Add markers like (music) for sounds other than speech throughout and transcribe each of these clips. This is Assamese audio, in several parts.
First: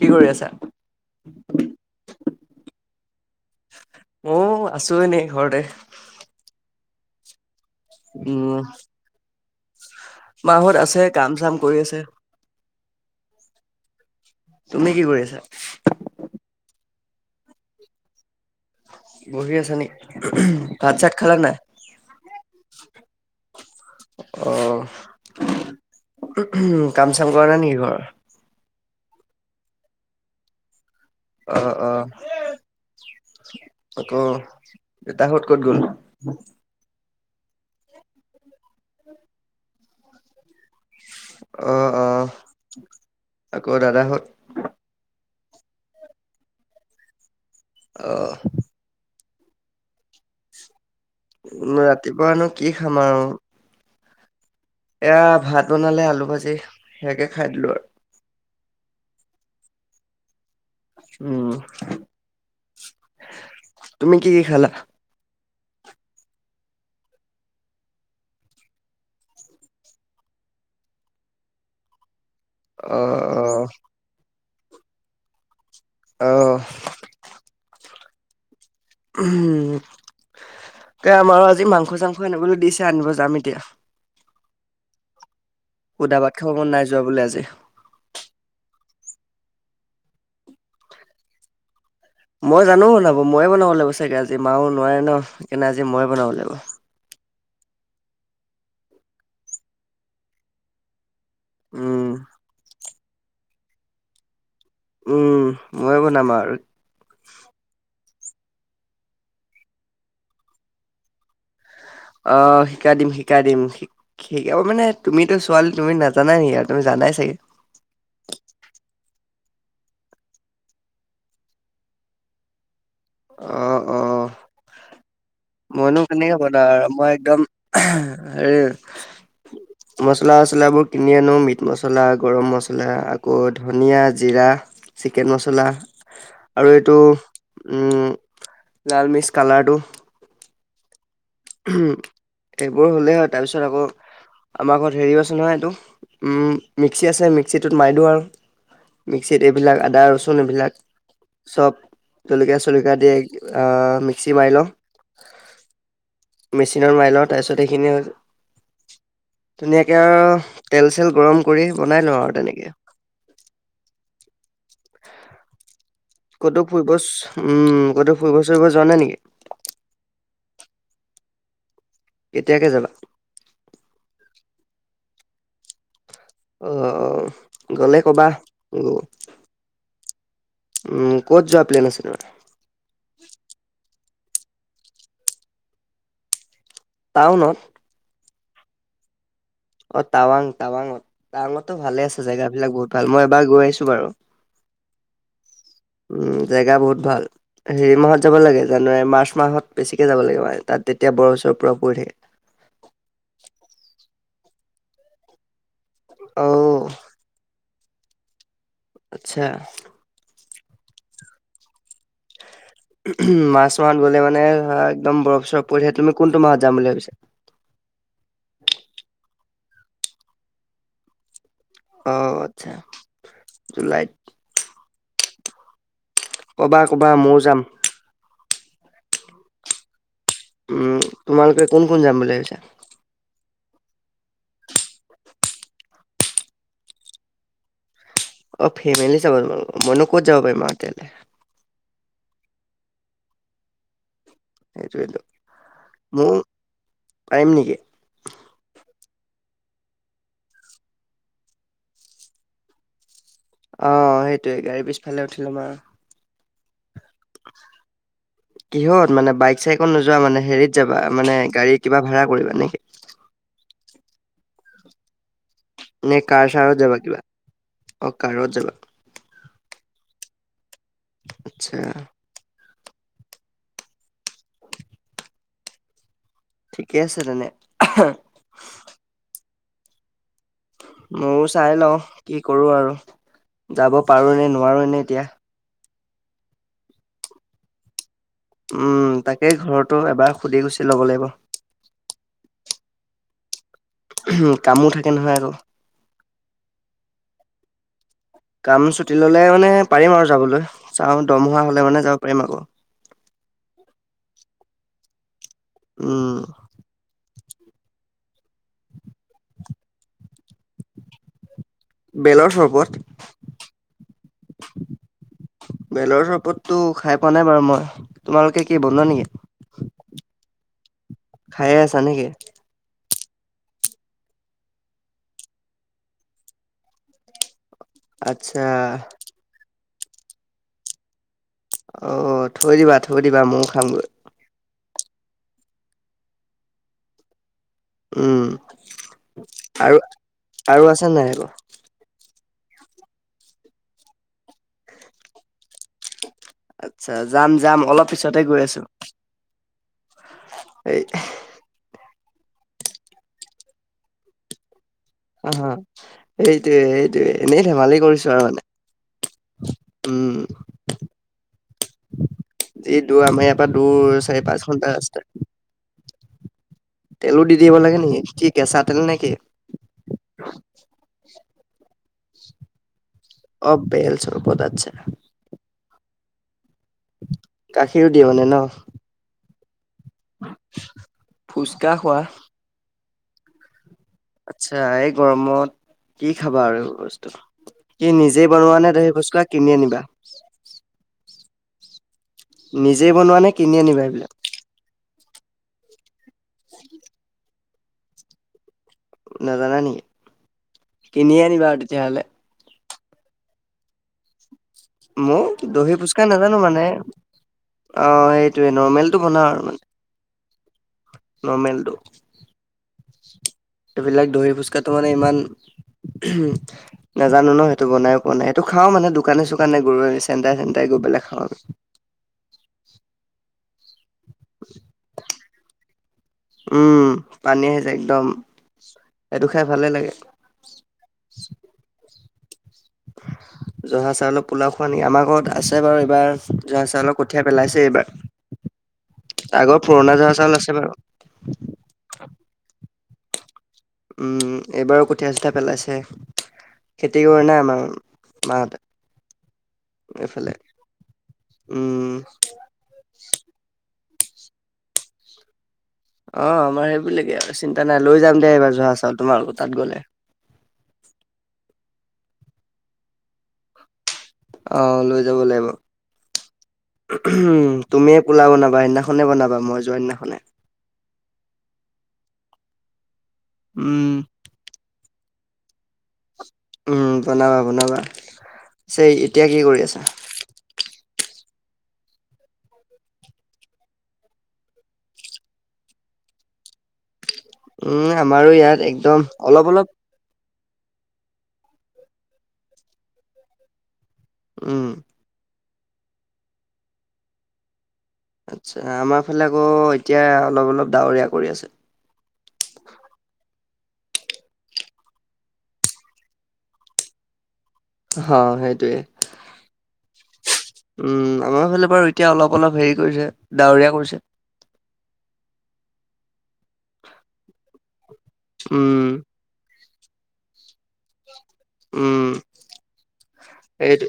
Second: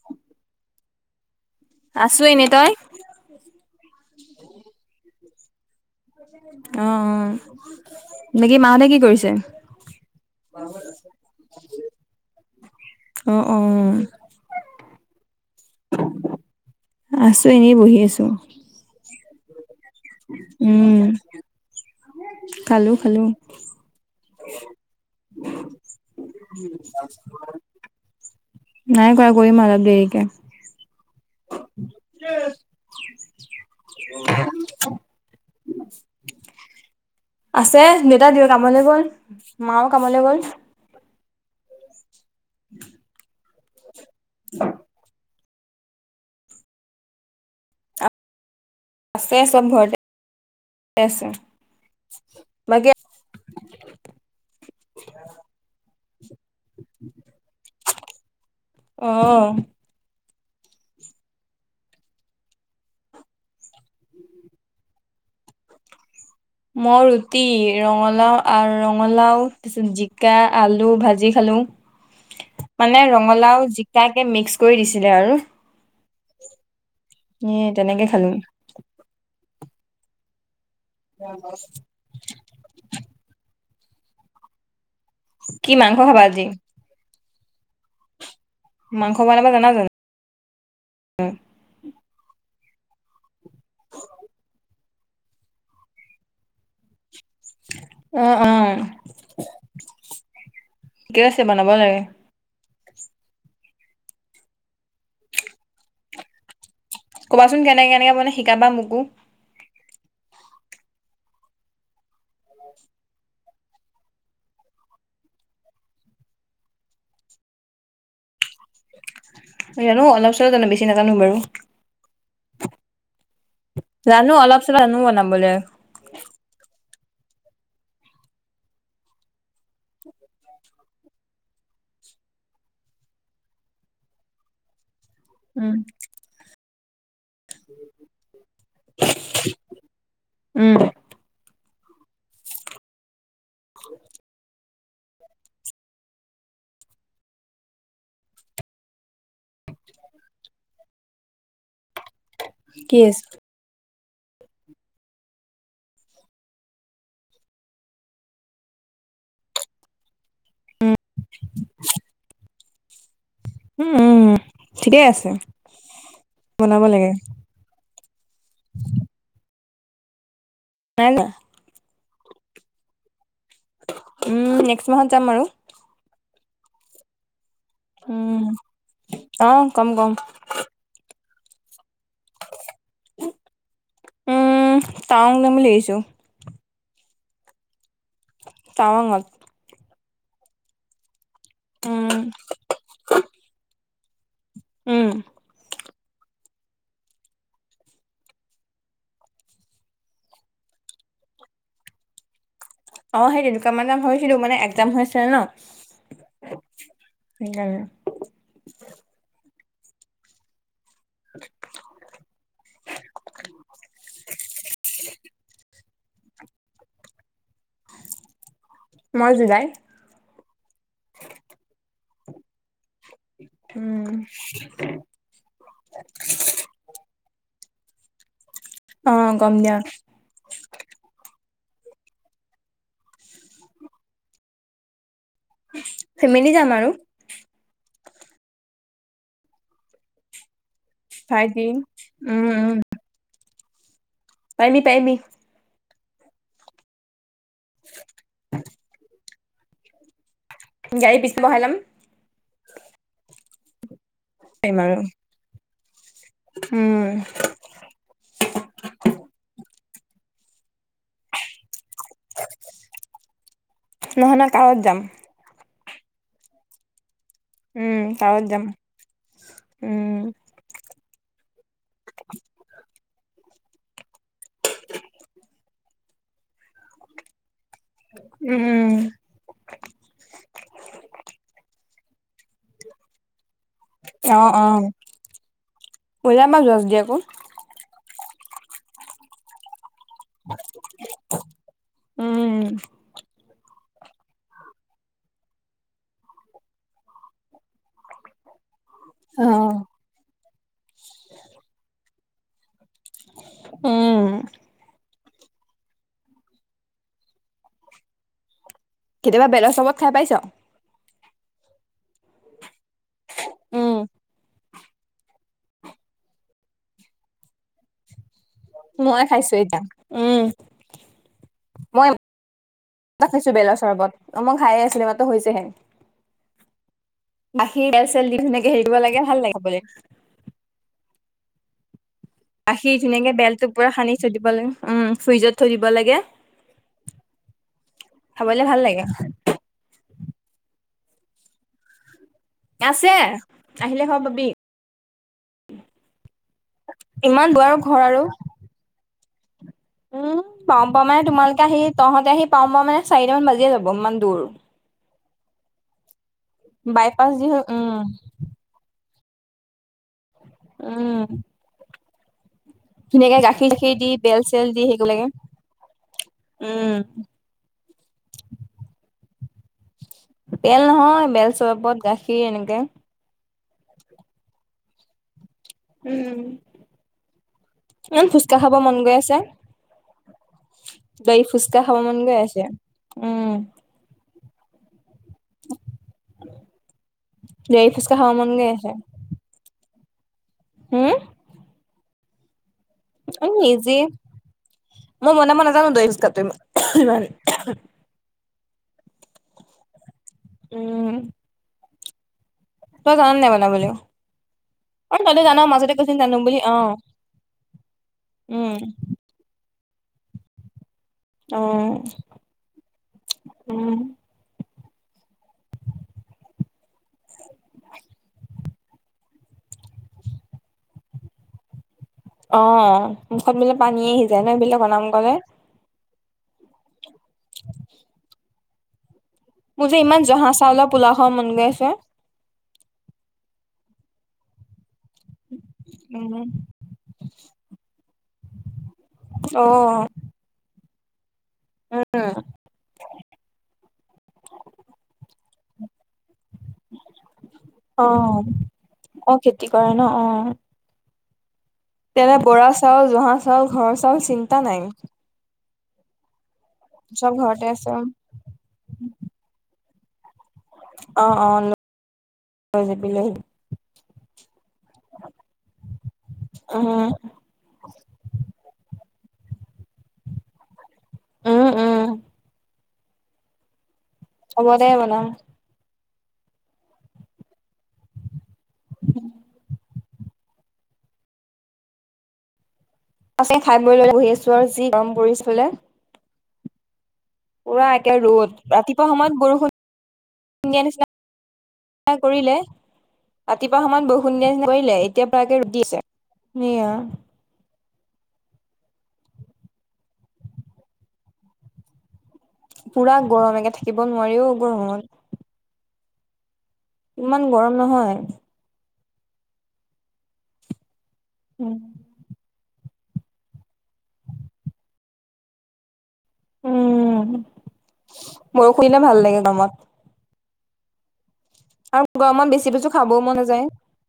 কি কৰি আছা? আছো এনে তই মই আছো এনেই ঘৰতে। অ অ নেকি মাহঁতে কি কৰিছে? মা হত আছে কাম চাম কৰি আছে। অ অ তুমি কি কৰি আছা। আছো এনেই বহি আছো। বহি আছা নেকি উম ভাত চাট খালা নাই। খালো খালো অহ। উম কাম চাম কৰা নাই নেকি ঘৰৰ। নাই কৰা কৰিম আৰু অলপ দেৰিকে। অ অ আকৌ আইতা হত। কত গল। আছে দেউতা দেউ কামলৈ গ'ল মাও কামলৈ গ'ল। অ অ আকৌ দাদা সত। অহ। আছে চব ঘৰতে। আছে ৰাতিপুৱানো কি বাকী খাম আৰু। এয়া ভাত বনালে আলু ভাজি সেয়াকে খাই দিলো আৰু। অহ। উম তুমি কি কি খালা? উ (unintelligible) মই ৰুটি ৰঙালাও ৰঙালাও, জিকা, আলু ভাজি খালো। (unintelligible) মানে অ', ৰঙালাও জিকাকে মিক্স কৰি দিছিলে আৰু। অহ। এ তেনেকে খালো। উম। ত আমাৰো আজি মাংস চাংস আনিবলৈ দিছে আনিব যাম এতিয়া। কি মাংস সুধা খাবা ভাত আজি খাব মন নাই যোৱা বোলে আজি। মাংস বনাব জানা জানো। মই জানো বনাব ময়ে বনাব লাগিব চাগে আজি মাও নোৱাৰে ন সেইকাৰণে আজি মইে বনাব লাগিব। অহ অহ। ঠিকে আছে বনাব লাগে। উম, উম ময়ে বনাম আৰু। কবাচোন কেনেকে কেনেকে মানে শিকাবা মোকো। অ শিকাই দিম শিকাই দিম শ শিক মানে তুমিতো ছোৱালী তুমি নাজানা নেকি আৰু তুমি জানা নাই ছাগে জানো অলপ চলপ জানো বেছি নাজানো বাৰু অ', অ', জানো অলপ চ জানো বনাবলৈ মইনো কেনেকে হ ব ন মই একদম হেৰি মছলা চচলাবোৰ কিনি আনো মিট মছলা গৰম মছলা আকৌ ধনিয়া জিৰা চিকেন মচলা উম আৰু এইটো উম লাল মিচ কালাৰটো উম উ এইবোৰ হ'লেই হয় তাৰপিছত আকৌ আমাৰ ঘৰত হেৰিও আছে নহয় এইটো মিক্সি আছে মিক্সিটোত মাৰ দিওঁ আৰু মিক্সিত এইবিলাক আদা ৰচুন এইবিলাক চব জলকীয়া কি চলকীয়া দি আছে মিক্সি মাৰি লওঁ মেচিনত মাৰ লৰ তাৰ পিছত সেইখিনিয়ে ধুনীয়াকে আৰু তেল চেল গৰম কৰি বনাই লওঁ আৰু তেনেকে। উম উম ঠিকেই আছে ক'তো বনাব ফুৰিব লাগে উম ক'তো ফুৰিব চুৰিব যোৱা নে নেকি ন ন এতিয়াকে যাবা উম নেক্সট মাহত যাম আৰু আহ আহ গলে কবা উম গ অ কম কম উম। ক'ত যোৱা প্লেন আছে তোমাৰ উম টাউং নাম বুলি আহিছো টাউনত। টাৱঙত অ টাৱাং টাৱাঙত টাৱাঙতো ভালে আছে উম জেগা বিলাক বহুত ভাল মই এবাৰ গৈ আছো বাৰু উম উম জেগা বহুত ভাল হেৰি মাহত যাব লাগে জানুৱাৰী মাৰ্চ মাহত বেছিকে যাব লাগে মানে। তাত তেতিয়া বৰ ওৰ পৰা পৰি থে অ সেই তেনেকুৱা মান যাম ভাবছিলো মানে একজাম হৈছিলে ন অ গানে। আচ্ছা (unintelligible) মাৰ্চ মাহত গ'লে মানে একদম বৰফ চৰফ পৰি থে তুমি কোনটো মাহত যাম বুলি ভাবিছা উ মজ যায় অ আচ্ছা উম জুলাইত কবা কবা মইয়ো যাম অ গম দিয়া উম তোমালোকে কোন কোন যাম বুলি ভাবিছা ফেমেলি যাম আৰু অ ফেমিলি যাব তাৰ মনে ক'ত যাব পাৰি মাৰ তেল ভাইট উম উম। পাইবি পাইবি মোৰ পাৰিম নেকি গাড়ী পিছম হলাম অ সেইটোয়ে পাৰিম গাড়ী আৰু পিছফালে উঠিলম আৰু উম (inaudible) কিহত মানে বাইক, চাইক নোযোৱা মানে হেৰিত যাবা মানে গাড়ী কিবা ভাড়া কৰিবা নেকি? নহয় -নহয় কাৰত যাম। নে কাৰ -চাৰত যাবা কিবা। উম, অ কাৰত যাম। যাবা উম আচ্ছা। ঠিকে আছে তেনে উম -উম ময়ো চাই লওঁ কি কৰো আৰু যাব পাৰো নে নোৱাৰো নে এতিয়া উলাবা যজ দি আকৌ। উম, তাকেই ঘৰতো এবাৰ সুধি গুচি ল'ব লাগিব। উম ওহো কামো থাকে নহয় আকৌ কাম ছুটি ল'লে মানে পাৰিম আৰু যাবলৈ চাওঁ দৰমহা হলে মানে যাব পাৰিম আকৌ। উম উম কেতিয়াবা বেলৰ চৰবত খাই পাইছ? বেলৰ চৰবত? উম বেলৰ চৰবতটো খাই পোৱা নাই বাৰু মই। তোমালোকে কি বনোৱা মই খাইছো এতিয়া নেকি উম খাইয়ে আছা মই নেকি? (unintelligible) বেলৰ চৰবত অহ মই খাইয়ে আছিলো এই মাত্ৰ হৈছেহে। গাখীৰ, তেল, চেল দি আচ্ছা ধুনীয়াকে হেৰি দিব লাগে ভাল লাগে খাবলে। অ থৈ দিবা গাখীৰ থৈ ধুনীয়াকে দিবা ময়ো বেলটো পুৰা খামগৈ সানি থৈ দিব লাগে উম, ফ্ৰিজত থৈ দিব লাগে। উম, খাবলে ভাল লাগে আৰু -আৰু আছে নাই আকৌ? আছে আহিলে খাব পাবি। আচ্ছা ইমান যাম- দূৰ আৰু যাম ঘৰ অলপ আৰু পিছতে গৈ আছো। উম, গম এই পাওঁ মানে তোমালোকে আহি তহঁত আহি পাওঁ -পাওঁ মানে চাৰিটামান বাজিয়ে যাব ইমান দূৰ। হা-হা এইটোয়ে -এইটোয়ে বাইপাছ দি হৈ এনেই ধেমালি উম কৰিছো আৰু মানে। উম উম যি দূৰ ধুনীয়াকে আমাৰ ইয়াৰ পৰা গাখীৰ চাখীৰ দি দূৰ বেল চাৰি চেল পাঁচ দি ঘন্টা হেৰি কৰিব ৰাস্তা। লাগে উম তেলো দি দিব লাগে নেকি কি কেঁচা তেল নে কি? বেল নহয় বেল চৰবত গাখীৰ এনেকে অহ, বেল চৰবত আটচ্ছা। উম, গাখীৰো (inaudible) দিয়ে ইমান মানে ন ফোচকাহ খাব মন গৈ আছে। (inaudible) দহী ফুচকা খাব মন গৈ আছে উম। আচ্ছা এক গৰমত কি খাবা আৰু বস্তু দহি ফুচকা খাব নিজে মন বনোৱা নে দহি পুস্কা কিনি আনিবা? হম? নিজেই বনোৱা নে কিনি ইজি আনিবা এইবিলাক? মই বনাব নাজানো দহি পুষ্কাটো ইমান নাজানা নিকি, উম কিনি আনিবা তেতিয়াহলে। তই জান নে নাই বনাবলে? মোও দহি পুষ্কা নাজানো অ মানে অহ, উম সেইটোৱেই নৰ্মেলটো বনাও আৰু মানে। অ নৰ্মেলটো (inaudible) উম এইবিলাক দহি ফুচ কাটু মানে ইমান নাজানো ন' সেইটো বনায়ো পোৱা নাই সেইটো খাওঁ মানে দোকানে চো চোকানে গৈ চেন্টাৰে -চেন্টাৰে গৈ পেলাই খাওঁ আৰু। পানীয়ে আহি যায় ন' এইবিলাকৰ নাম ক'লে। উম, পানী আহিছে একদম। সেইটো খাই ভালে মোৰ যে, লাগে ইমান জহা চাউলৰ পোলাও খাব মন গৈ আছে্ জহা চাউলৰ পোলাও? আমাৰ ঘৰত আছে বাৰু এইবাৰ উম জহা চাউলৰ কঠীয়া পেলাইছে এইবাৰ। অ আগৰ পুৰণা জহা চাউল আছে বাৰু। উম! উম, এইবাৰো কঠীয়া, চঠিয়া পেলাইছে। খেতি কৰে নাই? আমাৰ অ'! মাহঁতে অ'! খেতি কৰে ন'? এইফালে অ'! উম তেনে, বৰা চাউল, জহা চাউল, ঘৰ চাউল চিন্তা নাই। অ'! ‌ আমাৰ চব সেইবিলাকে আৰু ঘৰতে চিন্তা আছে নাই। লৈ যাম দে এইবাৰ জহা চাউল তোমালোকৰ তাত গ'লে। অ'! অ'! লৈ যাবি লৈ আহিবি। অ'! লৈ যাব লাগিব। উম উ! তুমিয়ে পোলাও বনাবা সেইদিনাখন? সেইদিনাখনে বনাবা, মই যোৱা দিনাখনে। উম! উম! উম! হ'ব দে বনাম। উম, বনাবা, বনাবা, পিছে এতিয়া কি কৰি আছা? পিছে খাই বই লৈ বহি আছোঁ। আৰু। যি গৰম পৰিছিলে। পুৰা উম, একে ৰ'দ আমাৰো ঋ, ইয়াত ৰাতিপুৱা একদম সময়ত অলপ বৰষুণ অলপ ইণ্ডিয়াৰ নিচিনা কৰিলে, ৰাতিপুৱা সময়ত বহুত উম, (unintelligible) এতিয়া পৰাকে ৰ'দ দি আছে। আচ্ছা! আমাৰ ফালে আকৌ, এতিয়া অলপ অলপ ডাৱৰীয়া কৰি আছে। পুৰা গৰম একে থাকিব নোৱাৰি অ'! গৰমত। ইমান গৰম। নহয়। হ' সেইটোৱে। উম, আমাৰ ফালে বাৰু এতিয়া অলপ, অলপ হেৰি কৰিছে, ডাৱৰীয়া কৰিছে। উম বৰষুণ দিলে উম, ভাল লাগে গৰমত। আৰু উম, গৰমত বেছি বস্তু খাবও মন নাযায়। সেইটো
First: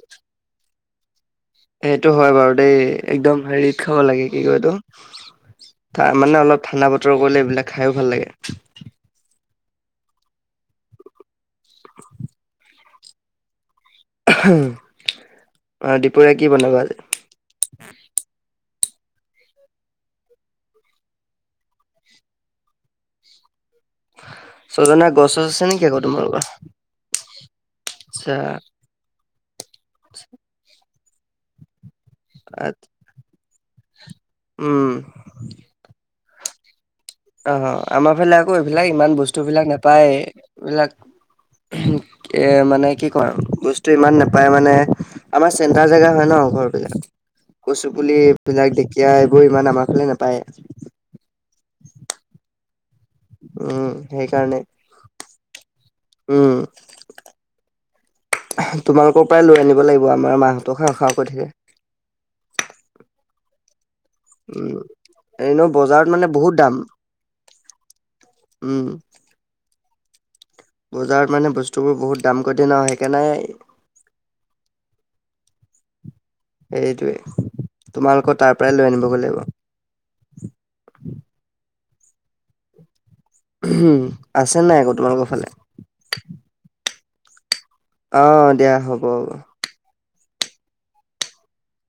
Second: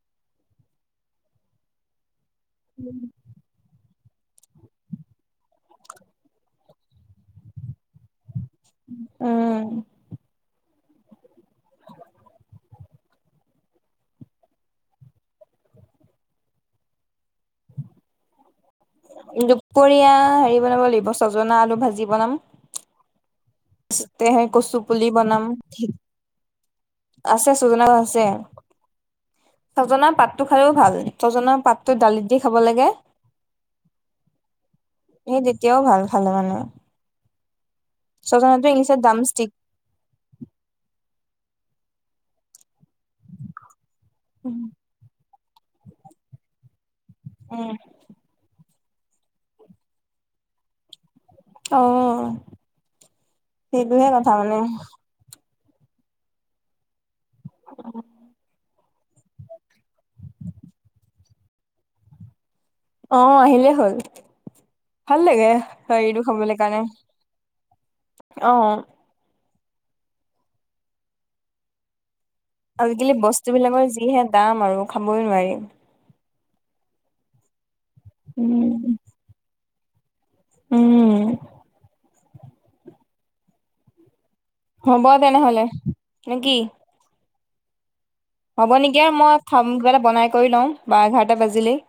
সেইটো হয় বাৰু দেই। একদম হেৰিত খাব লাগে। কি কয় এইটো, মানে অলপ ঠাণ্ডা বতৰ কৰিলে এইবিলাক খাইও ভাল লাগে। উম! (unintelligible) দুপৰীয়া কি বনাবা আজি? দুপৰীয়া হেৰি বনাব লাগিব, চজনা আলু ভাজি বনাম। পিছতকেহে কচু ছজনা পুলি গছ চছ বনাম। আছে নেকি আকৌ তোমালোকৰ? আছে, ছজনা আছে। আচ্ছা, ছজনাৰ পাতটো খালেও ভাল ছজনা পাত। পাতটো দালিত দি খাব লাগে। উম! সেই তেতিয়াও ভাল খালে মানে। অ'! আমাৰ ফালে, আকৌ, ছজনাটো এইবিলাক ইংলিছত ইমান ডাম ষ্টিক। বস্তুবিলাক নাপায় এইবিলাক। এ, মানে কি কম, বস্তু ইমান নাপায় উম মানে আমাৰ চেণ্টাৰ জেগা হয় ন ঘৰ বিলাক। কচু পুলি বিলাক দেখি এতিয়া, এইবোৰ ইমান আমাৰ ফালে নাপায়। অ'! উম সেইটোৱেই কথা মানে। সেইকাৰণে উম! (inaudible) তোমালোকৰ পৰাই লৈ আনিব লাগিব। আমাৰ মাহঁতেও খাওঁ খাওঁ কৰি থাকে। অ আহিলেই হ'ল। উম, ভাল লাগে এনেও বজাৰত হেৰিটো মানে খাবলৈ বহুত কাৰণে দাম। অ উম! বজাৰত মানে বস্তুবোৰ বহুত। দাম কৰি দিয়ে ন আজি কালি সেইকাৰণে বস্তুবিলাকৰ যিহে দাম আৰু খাবই নোৱাৰি। সেইটোৱে তোমালোকৰ তাৰ উম পৰাই লৈ আনিব গৈ লাগিব। উম। উম আছে নাই আকৌ হ'ব তোমালোকৰ ফালে। তেনেহলে নে কি অ হ'ব দিয়া নেকি আৰু হ'ব মই কিবা এটা বনাই কৰি লম বা এঘাৰটা বাজিলেই।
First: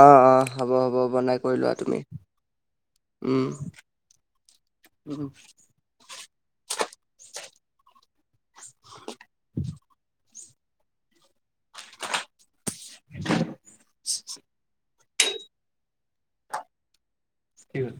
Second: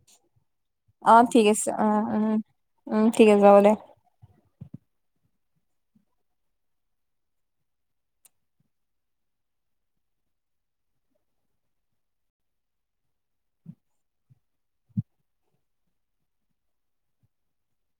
অহ অহ হ'ব হ'ব অ বনাই ঠিক কৰি আছে লোৱা অ তুমি। উম উম ঠিক আছে হ'ব দে। উম। (unintelligible) কি হ'ল।